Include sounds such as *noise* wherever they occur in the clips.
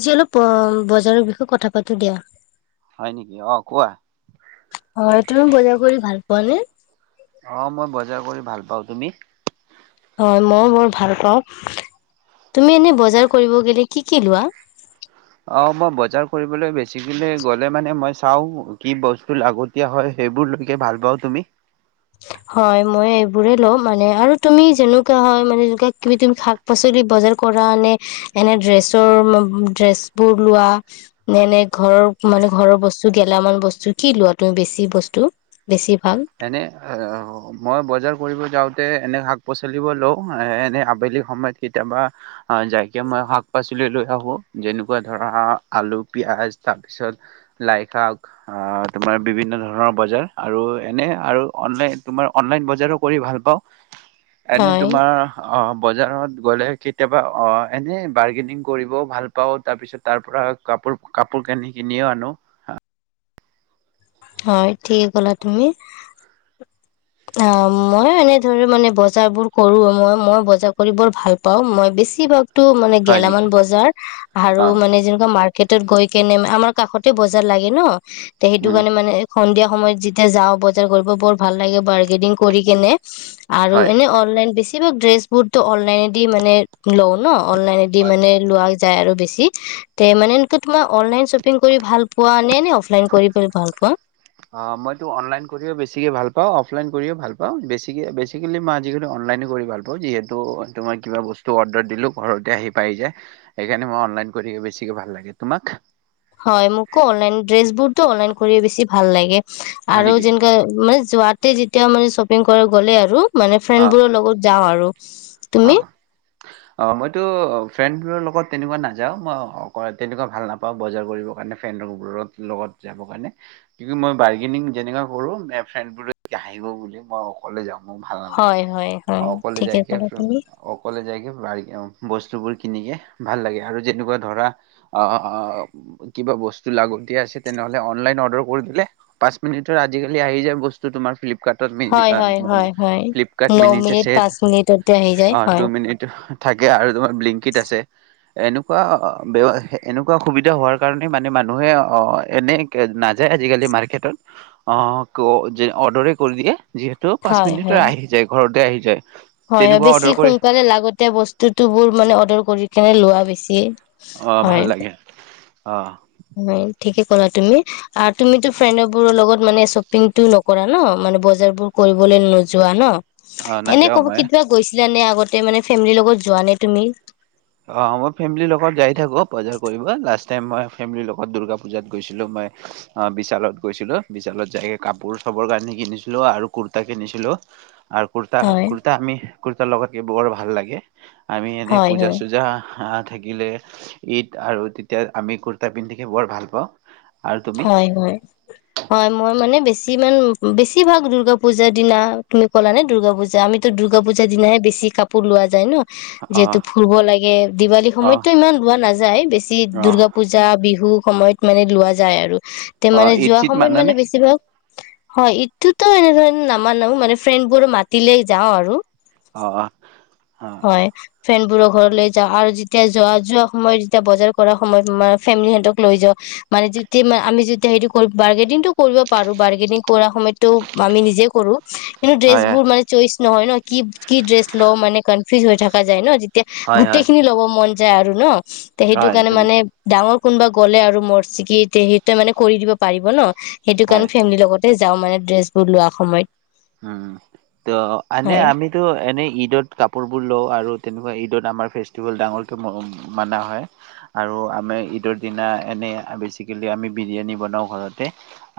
আজি অলপ, বজাৰৰ বিষয়ে কথা পাতো দিয়া। হয় নেকি, অ কোৱা। হয় তুমি বজাৰ *unintelligible* অ মই বজাৰ কৰি ভাল পাওঁ, তুমি? হয় মই বৰ ভাল পাওঁ। তুমি এনে বজাৰ কৰিব গ'লে কি কি লোৱা? অ মই বজাৰ কৰিবলৈ বেছিকে গ'লে মানে মই চাওঁ কি বস্তু লাগতীয়া হয় সেইবোৰলৈকে ভাল পাওঁ তুমি? হয় মই এইবোৰে লম মানে আৰু তুমি যেনেকুৱা হয় মানে, কিবি তুমি শাক পাচলি বজাৰ কৰা নে এনে ড্ৰেছৰ, ড্ৰেছ বোৰ লোৱা, এনে ঘৰৰ মানে ঘৰৰ বস্তু, গেলামান বস্তু কি লোৱা তুমি, বেছি বস্তু বেছি‌ মানে? এনে অ' মই বজাৰ কৰিব যাওঁতে এনে শাক পাচলিবোৰ লওঁ, এনে আবেলি সময়ত কেতিয়াবা যাই কিবা মই শাক পাচলি লৈ আহোঁ যেনেকুৱা ধৰা আলু পিঁয়াজ তাৰপিছত লাইশাক তাৰমান বিভিন্ন ধৰণৰ বজাৰ আৰু এনে আৰু অনলাইন, তোমাৰ অনলাইন বজাৰো কৰি ভাল পাওঁ। এনেই হয় তোমাৰ অ বজাৰত গ'লে কেতিয়াবা অ এনেই বাৰ্গেনিং কৰিবও ভাল পাওঁ তাৰ পিছত তাৰ পৰা কাপোৰ, কাপোৰ কানি কিনিও আনোঁ। হয় ঠিকে ক'লা তুমি। অ মই এনে ধৰে মানে বজাৰ বোৰ কৰো মই মই বজাৰ কৰি বৰ ভাল পাওঁ, মই বেছিভাগ টো মানে হয় নেকি গেলামান বজাৰ অ আৰু মানে যেনেকোৱা মা গৈ কিনে আমাৰ কাষত তোই বজাৰ লাগে ন? তে সেইটো উম কাৰণে মানে সন্ধিয়া সময়ত যেতিয়া যাওঁ, বজাৰ কৰিব বৰ ভাল লাগে। বাৰ্গেনিং কৰি কেনে। আৰু হয় এনে অনলাইন বেছি সব ড্ৰেছ বুৰতো অনলাইনেদি মানে লওঁ ন। অনলাইনদি মানে লোৱা যায় আৰু বেছি। তে মানে এনেকে অনলাইন শ্বপিং কৰি ভাল পোৱা নে অফলাইন কৰি‌ তুমি ভাল পোৱা। ‌ অ' মই তো অনলাইন কৰি বেছিকৈ ভাল পাওঁ। অফলাইন কৰিওঁ ভাল পাওঁ, বেছিকে, বেছিকেলি মই আজিকালি অনলাইনে কৰি ভাল পাওঁ, তুমাৰ কিবা বস্তু অৰ্ডাৰ দিলেওঁ ঘৰতে আহি পাই যায়। সেইকাৰণে মই অনলাইন কৰিহে বেছিকৈ ভাল লাগে। তুমাক? হয় মোকো অনলাইন, ড্ৰেছ বোৰতো অনলাইন কৰিয়ে বেছি ভাল লাগে। হয় আৰু নেকি যেনেকে মানে যোৱাতে যেতিয়া মানে শ্বপিং কৰে গ'লে আৰু মানে অ ফ্ৰেণ্ডবোৰৰ লগত যাওঁ আৰু। তুমি অ' অ! মইতো ফ্ৰেণ্ডবোৰৰ লগত তেনেকুৱা নাযাওঁ। মই তেনেকুৱা ভাল নাপাওঁ বজাৰ কৰিবৰ কাৰণে ফ্ৰেণ্ডবোৰৰ লগত, যাবৰ কাৰণে, কিন্তু মই বাৰ্গেনিং যেনেকুৱা কৰোঁ, ফ্ৰেণ্ডবোৰে হাঁহিব বুলি মই অকলে যাওঁ। মোৰ ভাল নালাগে হয় হয় হয়, অকলে ঠিকে যাইকে আছে। অকলে যায়গে *unintelligible* বস্তুবোৰ কিনিকে ভাল‌ লাগে, আৰু যেনেকোৱা ধৰা, কিবা বস্তু লাগতিয়াল আছিল তেনেহলে অনলাইন অৰ্ডাৰ কৰি দিলে পাঁচ মিনিটত আজিকালি আহি যায় তোমাৰ ফ্লিপকাৰ্টত। হয় হয় হয় হয় ফ্লিপকাৰ্ট ন মিনিট আছে পাঁচ মিনিটত অ টু মিনিট থাকে আৰু তোমাৰ বিলিংকিত আছে এনেকুৱা এনেকুৱা সুবিধা হোৱাৰ কাৰণে মানে মানুহে এনে নাযায় আজিকালি মাৰ্কেটত অ অৰ্ডৰে কৰি দিয়ে যিহেতু পাঁচ হয় মিনিটত হয় আহি যায় ঘৰতে আহি যে হয় হয় বেছি সোনকালে লাগতে বস্তুতো বোৰ মানে অৰ্ডাৰ কৰি সেইকাৰণনে লোৱা বেছি আহ হয় ভাল লাগে অ হয় ঠিকে ক'লা তুমি তুমিো ফ্ৰেণ্ড বোৰৰ লগত মানে শ্বপিংটো নকৰা ন মানে বজাৰ বোৰ কৰিবলে নোযোৱা ন অ এনে নাযাও কব মই কেতিয়াবা গৈছিল ানে আগতে মানে ফেমিলিৰ লগত যোৱা নে তুমি অ মই ফেমিলিৰ লগত যাই থাকো বজাৰ কৰিব লাষ্ট টাইম মই ফেমিৰ লগত দুূৰ্গা পূজাত গৈছিলো মই বিশালত গৈছিলো বিশালত যাই কাপোৰ চবৰ কানি কিনিছিলো আৰু কুৰা কিনিছিলো আৰু কুৰ্তা হয়। কুৰ্তা আমি কুৰ্তা লগাক বৰ ভাল লাগে আমি এনে হয় পূজা হয় আহ থাকিলে ঈদ আৰু তেতিয়া আমি কুুৰ্তা পিন্ধি থাকি বৰ ভাল পাওঁ আৰু তুমি হয় হয় হয় মই মানে বেছি যিমান বেছিভাগ দুূৰ্গা পূজাৰ দিনা তুমি ক'লা নে দুৰ্গা পূজা আমিতো দুৰ্গা পূজাৰ দিনাহে বেছি কাপোৰ লোৱা যায় ন অ যিহেতু ফুৰিব লাগে দিৱালী অ সময়ততো ইমান লোৱা নাযায় বেছি অ দূৰ্গা পূজা বিহু সময়ত মানে লোৱা যায় আৰু তে অ মানে ঈদ যোৱা চিত সময়ত মানে মানানে বেছিভাগ হয় ইটোতো এনেধৰণ নামানো মানে ফ্ৰেণ্ড বোৰো মাতিলে যাওঁ আৰু অ অ হয় ফেনবোৰক ঘৰলৈ যাওঁ আৰু যেতিয়া যোৱা যোৱা সময়ত যেতিয়া বজাৰ কৰা সময়ত ম ফেমিলি সহঁতক লৈ যাওঁ মানে তে আমি যেতি হেৰিটো কৰো বাৰ্গেনিংটো কৰিব পাৰো বাৰ্গেনিং কৰাৰ সময়ত তটো আমি নিজে কৰো কিন্তু হয় ড্ৰেছ বোৰ মানে চইচ নহয় ন কি কি ড্ৰেছ লওঁ মানে ফি হৈ থাককা যায় ন এতিয়া হয় গোটেই হয় খিনি ল'ব মন যায় আৰু ন তে সেইটো হয় কাৰণে তুমি মানে ডাঙৰ কোনোবা গ'লে আৰু মৰ্চিকিত তে সেইটোৱে মানে কৰি দিব পাৰিব ন। সেইটো হয় কাৰণে ফেমলিৰ লগত। তে যাওঁ মানে ড্ৰেচ বোৰ লোৱা সময়ত। উম ত এনে হয় আমিতো এনেই ঈদত কাপোৰ বোৰ লও আৰু তেনেকুৱা ঈদ। ঈদত আমাৰ ফেষ্টিভেল ডাঙৰকৈ ম মানা হয়। আৰু আমাৰ ঈদৰ দিনা এনেই বেচিকেলি, আমি বিৰিয়ানী বনাওঁ ঘৰতে,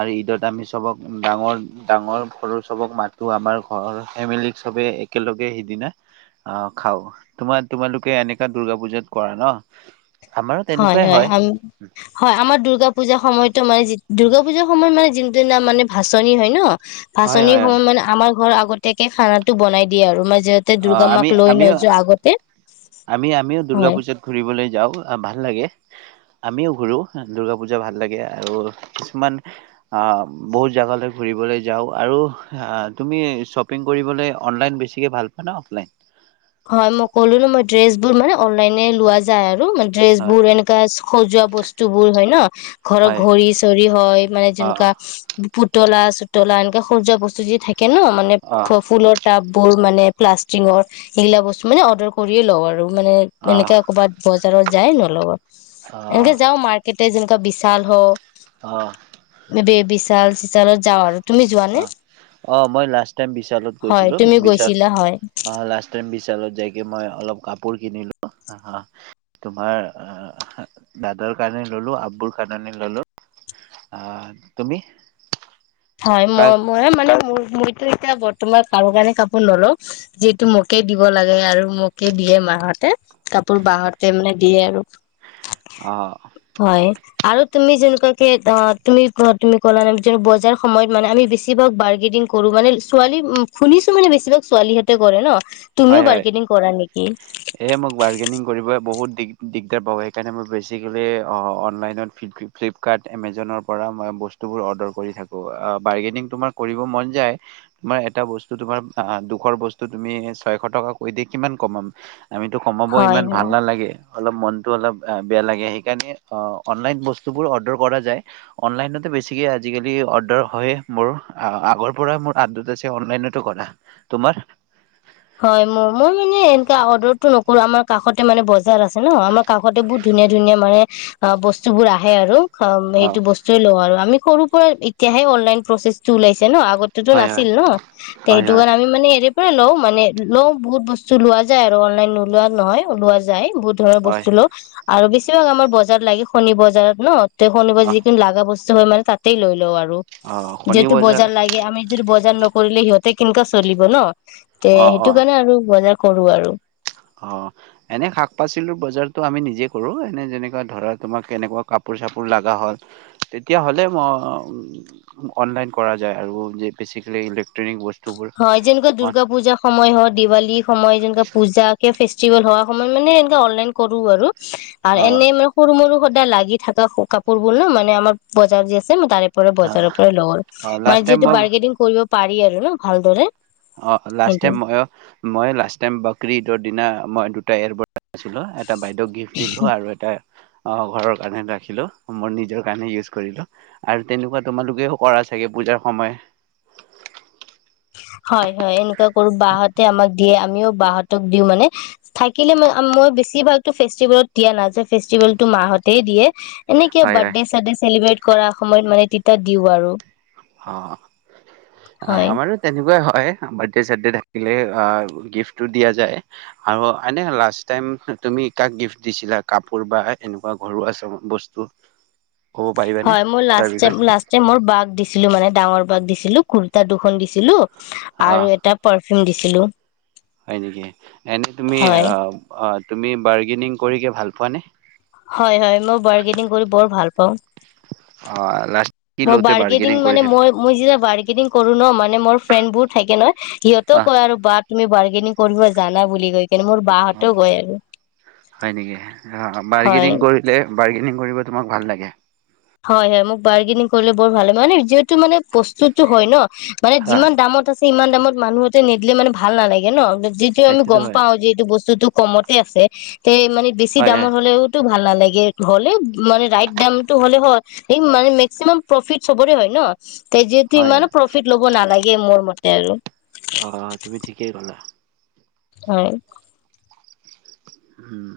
আৰু ঈদত আমি চবক ডাঙৰ ডাঙৰ সৰু। চবক মাতো আমাৰ ঘৰৰ ফেমিলিক চবে একেলগে সিদিনা আহ খাওঁ। তোমাক তোমালোকে এনেকা দূৰ্গা পুজাত কৰা ন? আমাৰো হয় তেনেকুৱাই হয় আম হয় আমাৰ দুূৰ্গা পূজা সময়ত। মানে দুৰ্গা পুজাৰ সময়ত মানে যোন দিনা মানে ভাচনি হয় ন। হয় ভাচানি হয় সম হয় মানে আমাৰ ঘৰ আগ। গতেকে খানাটো বনাই দিয়ে আৰু ম। অ আমি আমিও আমি আমিও দুূৰ্গা হয় পুজাত ঘুৰিবলৈ যাওঁ। ভাল লাগে, আমিও ঘুৰো দুৰ্গা পূজা ভাল লাগে। আৰু কিছুমান বহুত জেগালৈ ঘূৰিবলৈ যাওঁ, আৰু তুমি শ্বপিং কৰিবলৈ অনলাইন বেছিকৈ ভাল। ম অফলাইন। হয় মই ক'লো ন মই ড্ৰেছ বোৰ মানে অনলাইনে লোৱা যায় আৰু মানে। ড্ৰেছ হয় বোৰ এনেকা, সজোৱা বস্তু বোৰ হয় ন ঘৰৰ হয় ঘড়ী চৰি হয় মানে অ যেনেকুৱা প। পুতলা চুতলা এনেকে সজোৱা বস্তু যে থাক। কে ন মানে অ ফু ফুলৰটাপ। বোৰ মানে প্লাষ্টিঙৰ। সেইগিলা বস্তু মানে অৰ্ডাৰ কৰিয়ে লওঁ আৰু। মানে অ এনেকে ক'বাত বজাৰত। যায় নলওঁ। অ এনেকে যাও মাৰ্কেট। ত যেনেকুৱা বিশাল হক। অ ম বি বিছ। বিশাল চিচালত যাওঁ আৰু। তুমি যোৱা নে? অ', অ', মই লাষ্ট তাইম বিশালত হয় গৈছিলো। তুমি বিশাল গৈছিলা হয় অ, লাছ তাইম। বিশালত যাইকে মই অলপ কাপোৰ কিনিলো অঁ তোমাৰ দাদাৰ কাৰণে ললো আববুৰ কাৰনে ললো। আহ তুমি? হয়, কাৰ মই মই মানে মোৰ মোৰ। এতিয়া বৰ্তমান কাৰো কাৰণে কাপোৰ নলওঁ। যিহেটো মোকে দিব লাগে আৰু, মোকে দিয়ে মাহতে কাপোৰ বাহতে মানে দিয়ে আৰু। অ, হয় আৰু তুমি যেনেকুৱাকে অ তুমি তুমি ক'লা ন বজাৰ। সময়ত মানে আমি বেছিভাগ বাৰ্গেনিং কৰো মানে ছোৱালী শুনিছো মানে বেছিভাগ ছোৱালীহতে কৰে ন। তুমিও হয়, হয় বাৰ্গেনিং কৰা নেকি এ মই বাৰ্গেনীং কৰিবই বহুত। দিগ দিগদাৰ পাও সেইকাৰণে মই বেছিকেলি অনলাইনত ফ্লিপকাৰ্ট এমজনৰ পৰা মই বস্তুবোৰ অৰ্ডাৰ কৰি থাকোঁ, বাৰ্গেনিং তোমাৰ কৰিব মন যায় তোমাৰ এটা বস্তু তোমাৰ দুখৰ বস্তু তুমি এ। ছয়শ টকা কৈ দি কিমান কমাম। আমিতো কমাব হয় ইমান হয় ভাল নালাগে। অলপ মনতটো অলপ বেয়া লাগে সেইকাৰণে অনলাইন বস্তুবোৰ অৰ্ডাৰ কৰা যায় অনলাইন বেছিকে আজিকালি অৰ্ডাৰ হয় মোৰ আগৰ পৰা মোৰ আদত আছে অনলাইনতো কৰা তোমাৰ। হয় ম মই মানে এনেুৱা অৰ্ডাৰটো নকৰো আমাৰ কাষতে মানে বজাৰ আছে ন আমাৰ কাষতে বহুত ধুনীয়া ধুনীয়া মানে অ বস্তুবোৰ আহে আৰু। অ সেইটো বস্তুৱে লওঁ আৰু আমি। সৰুৰ পৰা এতিয়াহে অনলাইন প্ৰচেছ ওলাইছে। ন আগতেতো হয় হয় নাছিল ন তে হয় সেইটো হয় কাৰণ আমি মানে *inaudible* মানে লওঁ বহুত বস্তু লোৱা যায় আৰু অনলাইন নোলোৱা নহয় ওলোৱা যায়। বহুত ধৰ হয় বস্তু লওঁ। আৰু বেছিভাগ আমাৰ বজাৰত লাগে শণী বজাৰত ন তে অ শনিবাৰে যি কিন লাগা বস্তু হয় মানে তাতেই লৈ লওঁ আৰু অ', শনি যিহেতু বজাৰ লাগে আমি যদি বজ নকৰিলে সিহঁতে কেনো চলিব ন তে অ', অ', সেইটো কাৰণে আৰু বজাৰ কৰো আৰু অ এনে শাক পাচলিৰ বজাৰতটো আমি নিজে কৰো এনে যেনেকুৱ ধৰা তোমাক কেনেকুৱা কাপোৰ চাপোৰ লগা হ'ল তেতিয়া হ'লে অনলাইন কৰা যায় আৰু বেচিকেলি ইলেক্ট্ৰনিক বস্তু হয় যেনেকুৱা দুৰ্গা পূজাৰ সময় হয় দিৱালী সময় যেনেকুৱা পূজা কে ফেচটিৱেল হোৱা সময়ত মানে এনেককাে অনলাইন কৰো আৰু আৰু অ', এনেই মানে সৰু মৰু সদায় লাগি থাকা কাপোৰ বোৰ ন মানে আমাৰ বজাৰ যে তাৰে পৰা অ', বজাৰৰ পৰাল মানে লাষ্ট টাইম যিহেতু মই বাৰ্গেনিং কৰিব পাৰি আৰু ন ভালদৰে অ লাষ্ট সেইটো টাইম মই মই লাষ্ট টাইম বাকৰী ঈদৰ দিনা মই দুটা এৰ আছিলো এটা বাইদেউক গিফ্ট দিলো আৰু এটা অ ঘৰৰ কাৰণে ৰাখিলো মোৰ নিজৰ কাৰণে ইউজ কৰিলো আৰু তেনেকুৱা তোমালোকেও কৰা চাগে পূজাৰ সময় হয় হয় এনেকুৱা কৰো বাহতে আমাক দিয়ে আমিও বাহতেক দিওঁ মানে থাকিলে ম মই বেছিভাগতো ফেষ্টিভেলত দিয়া নাযায় ফেষ্টিভেলো মাহঁতেই দিয়ে এনেক কি হয়, হয়, বাৰ্থডে চাৰডে চেলিব্ৰেট কৰা সময়ত মানে তিতা দিও আৰু অ অ হয় আমাৰো তেনেকুৱাই হয় হয় বাৰ্থডে চাৰ্থডে থাকিলে গিফ্টটো দিয়া যায় আৰু এনে লাষ্ট টাইম তুমি কাক গিফট দিছিলা কাপোৰ বা এনেকুৱা ঘৰুৱা চ বস্তু ক'ব পাৰিবানে হয় মোৰ তাৰ লাষ্ট বিষয়ে লাষ্টাইম মোৰ বাক দিছে দিছিলো মানে ডাঙৰ বাক দিছিলো কুুৰ্তা দুখন দিছিলো অ' আৰু এটা পাৰ চিন দিছিলো হয় নেকি এনে তুমি হয় অ অ তুমি বাৰ্গেনিং কৰি কি ভাল পোৱাানে হয় হয় মই বাৰ্গেনিং কৰি বৰ ভাল পাওঁ অ লাষ্ট কি মই লওঁতে বাৰ্গেনিং মানে কৰিছিলা? মই মই যেতিয়া বাৰ্গেনিং কৰোণা মান মানে মোৰ ফ্ৰেণ্ড বোৰ থাকে নহ সিহতেও আহ কয় আৰু বাট তুমি বাৰ্গেনিং কৰিব জানা বুলি কৈ কেনে মোৰ অ বাহঁতেও কয় আৰু হয় নেকি হয় বাৰগেনিং কৰিলে বাৰ্গেনিং কৰিব তোমাক ভাল লাগে হয় হয় মোক বাৰ্গেনিং কৰিলে বৰ ভাল লাগে মানে যিহেতু মানে প্ৰস্তুতো হয় ন মানে আহ যিমান দামত আছে ইমান দামত মানুহ এটাই নিদিলে মানে ভাল নালাগে ন যিটো আমি সেইটোতো গম হয়, পাও যে এইটো বস্তু বস্তুটো কমতে আছে তে মানে বেছি হয় দামৰ হয় হ'লেওতো ভাল নালাগে হ'লে মানে ৰাইট ডামটো হলে হয় মানে মেক্সিমাম প্ৰফিট চবৰে হয় ন তেজেতো হয় হয় ইমানো প্ৰফিট ল'ব নালাগে গে মোৰ মতে আৰু অ তুমি ঠিকেই ক'লা হয় উম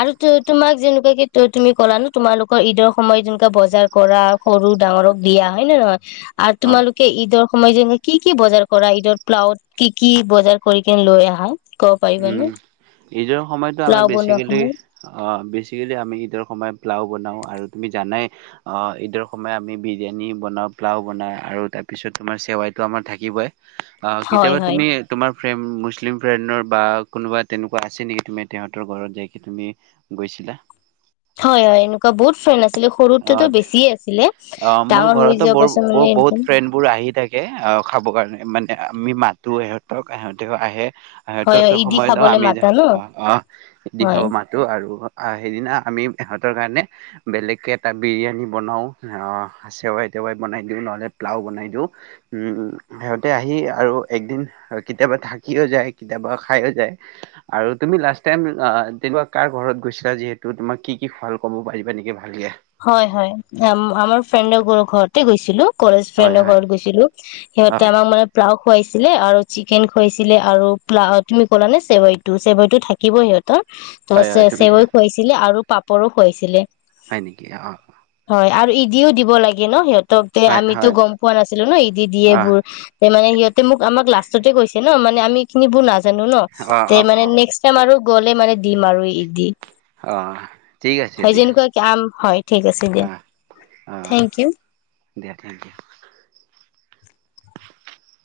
আৰু তো তোমাক যেনেকুৱাকে কি তুমি ক'লা ন তোমালোকৰ ঈদৰ সময়ত যেনেকোৱা বজাৰ কৰা সৰু ডাঙৰক দিয়া হয় নে নহয় আৰু হয় তোমালোকে ঈদৰ সময়ত যে কি কি বজাৰ কৰা ঈদৰ প্লাউত কি কি বজাৰ কৰি কিনে লৈ আহা ক'ব উম পাৰিবানে ঈদৰ সময়তো আমি প্লাও বনোৱা বেছিকে অ বিছ সময়ত বেছিকেলি আমি ঈদৰ সময়ত প্লাও বনাওঁ আৰু তুমি জানাই ঈদৰ সময়ত আমি বিৰিয়ানী বনাওঁ প্লাও বনাওঁ আৰু তাৰপিছত তোমাৰ চেৱাইটো আমাৰ থাকিবই অ হয় কেতিয়াবা হয় তুমি তোমাৰ ফ্ৰেম মুছলিম ফ্ৰেণ্ডৰ বা কোনোবা তেনেকোৱা আছে নেকি তুমি তেহঁতৰ ঘৰত যাই কিনি গৈছিলা হয় হয় এনেকোৱা বহুত ফ্ৰেণ্ড আছে অ অ মোৰ ডাঙৰ হৈ ঘৰতো যোৱাৰ বৰ পাছত ব মানে বহুত ফ্ৰেণ্ড বোৰ আহি থাকে অ খাব কাৰণে মানে আমি মাতো ইহঁতক এহঁতেও আহে হয় হয় সেততো ইদি সময় ন খাবলে আমি মাতা ন অ অ দি হয় খাব মাতো আৰু সেইদিনা আমি ইহঁতৰ কাৰণে বেলেগকে তাত বিৰিয়ানী বনাওঁ চেৱাই তেৱাই বনাই দিওঁ, নহ'লে প্লাও বনাই দিওঁ, উমম সিহঁতে আহি আৰু একদিন কেতিয়াবা থাকিও যায়, কেতিয়াবা খাইয়ো যায়, আৰু তুমি লাষ্ট টাইম তেনেকুৱা কাৰ ঘৰত গৈছিলা যিহেতু তোমাক কি কি খোৱাল ক'ব পাৰিবা নেকি ভালকৈ? হয় হয় আমাৰ ফ্ৰেণ্ড বোৰৰ ঘৰতে গৈছিলো। কলেজ হয় ফ্ৰেণ্ডৰ হয় ঘৰত গৈছিলো। অ সিহঁতে আমাৰ মানে ফ্লা লাও খুৱাইছিলে আৰু চিকেন খুৱাইছিলে আৰু প্লাও তুমি ক'লা নে চেৱাইটো চেৱাইটো থাকিবই সিহঁত তৰ হয় হয় চে তুমি ঠিক চেৱৈ খুৱাইছিলে আৰু পাপৰো খুৱাইছিলে হয় নেকি অ হয় আৰু ই দিও দিব লাগে ন সিহঁত- হয় আমিতো হয় গম পোৱা নাছিলো ন ইদি দিয়ে অ বোৰ এই বোৰ মানে সিহঁতে মোক আমাক লাচ তুমি কৈছে ন মানে আমি এইখিনি বু নাজ জানো ন অ টে অ অ মানে নেক্স টাইম আৰু গ'লে মানে দিম আৰু ইদি অ ঠিক আছে হয় দিয়া যেনেকুৱা আম হয় ঠিক আছে দিয়া অ অ থেংক ইউ। দিয়া থেংকইউ।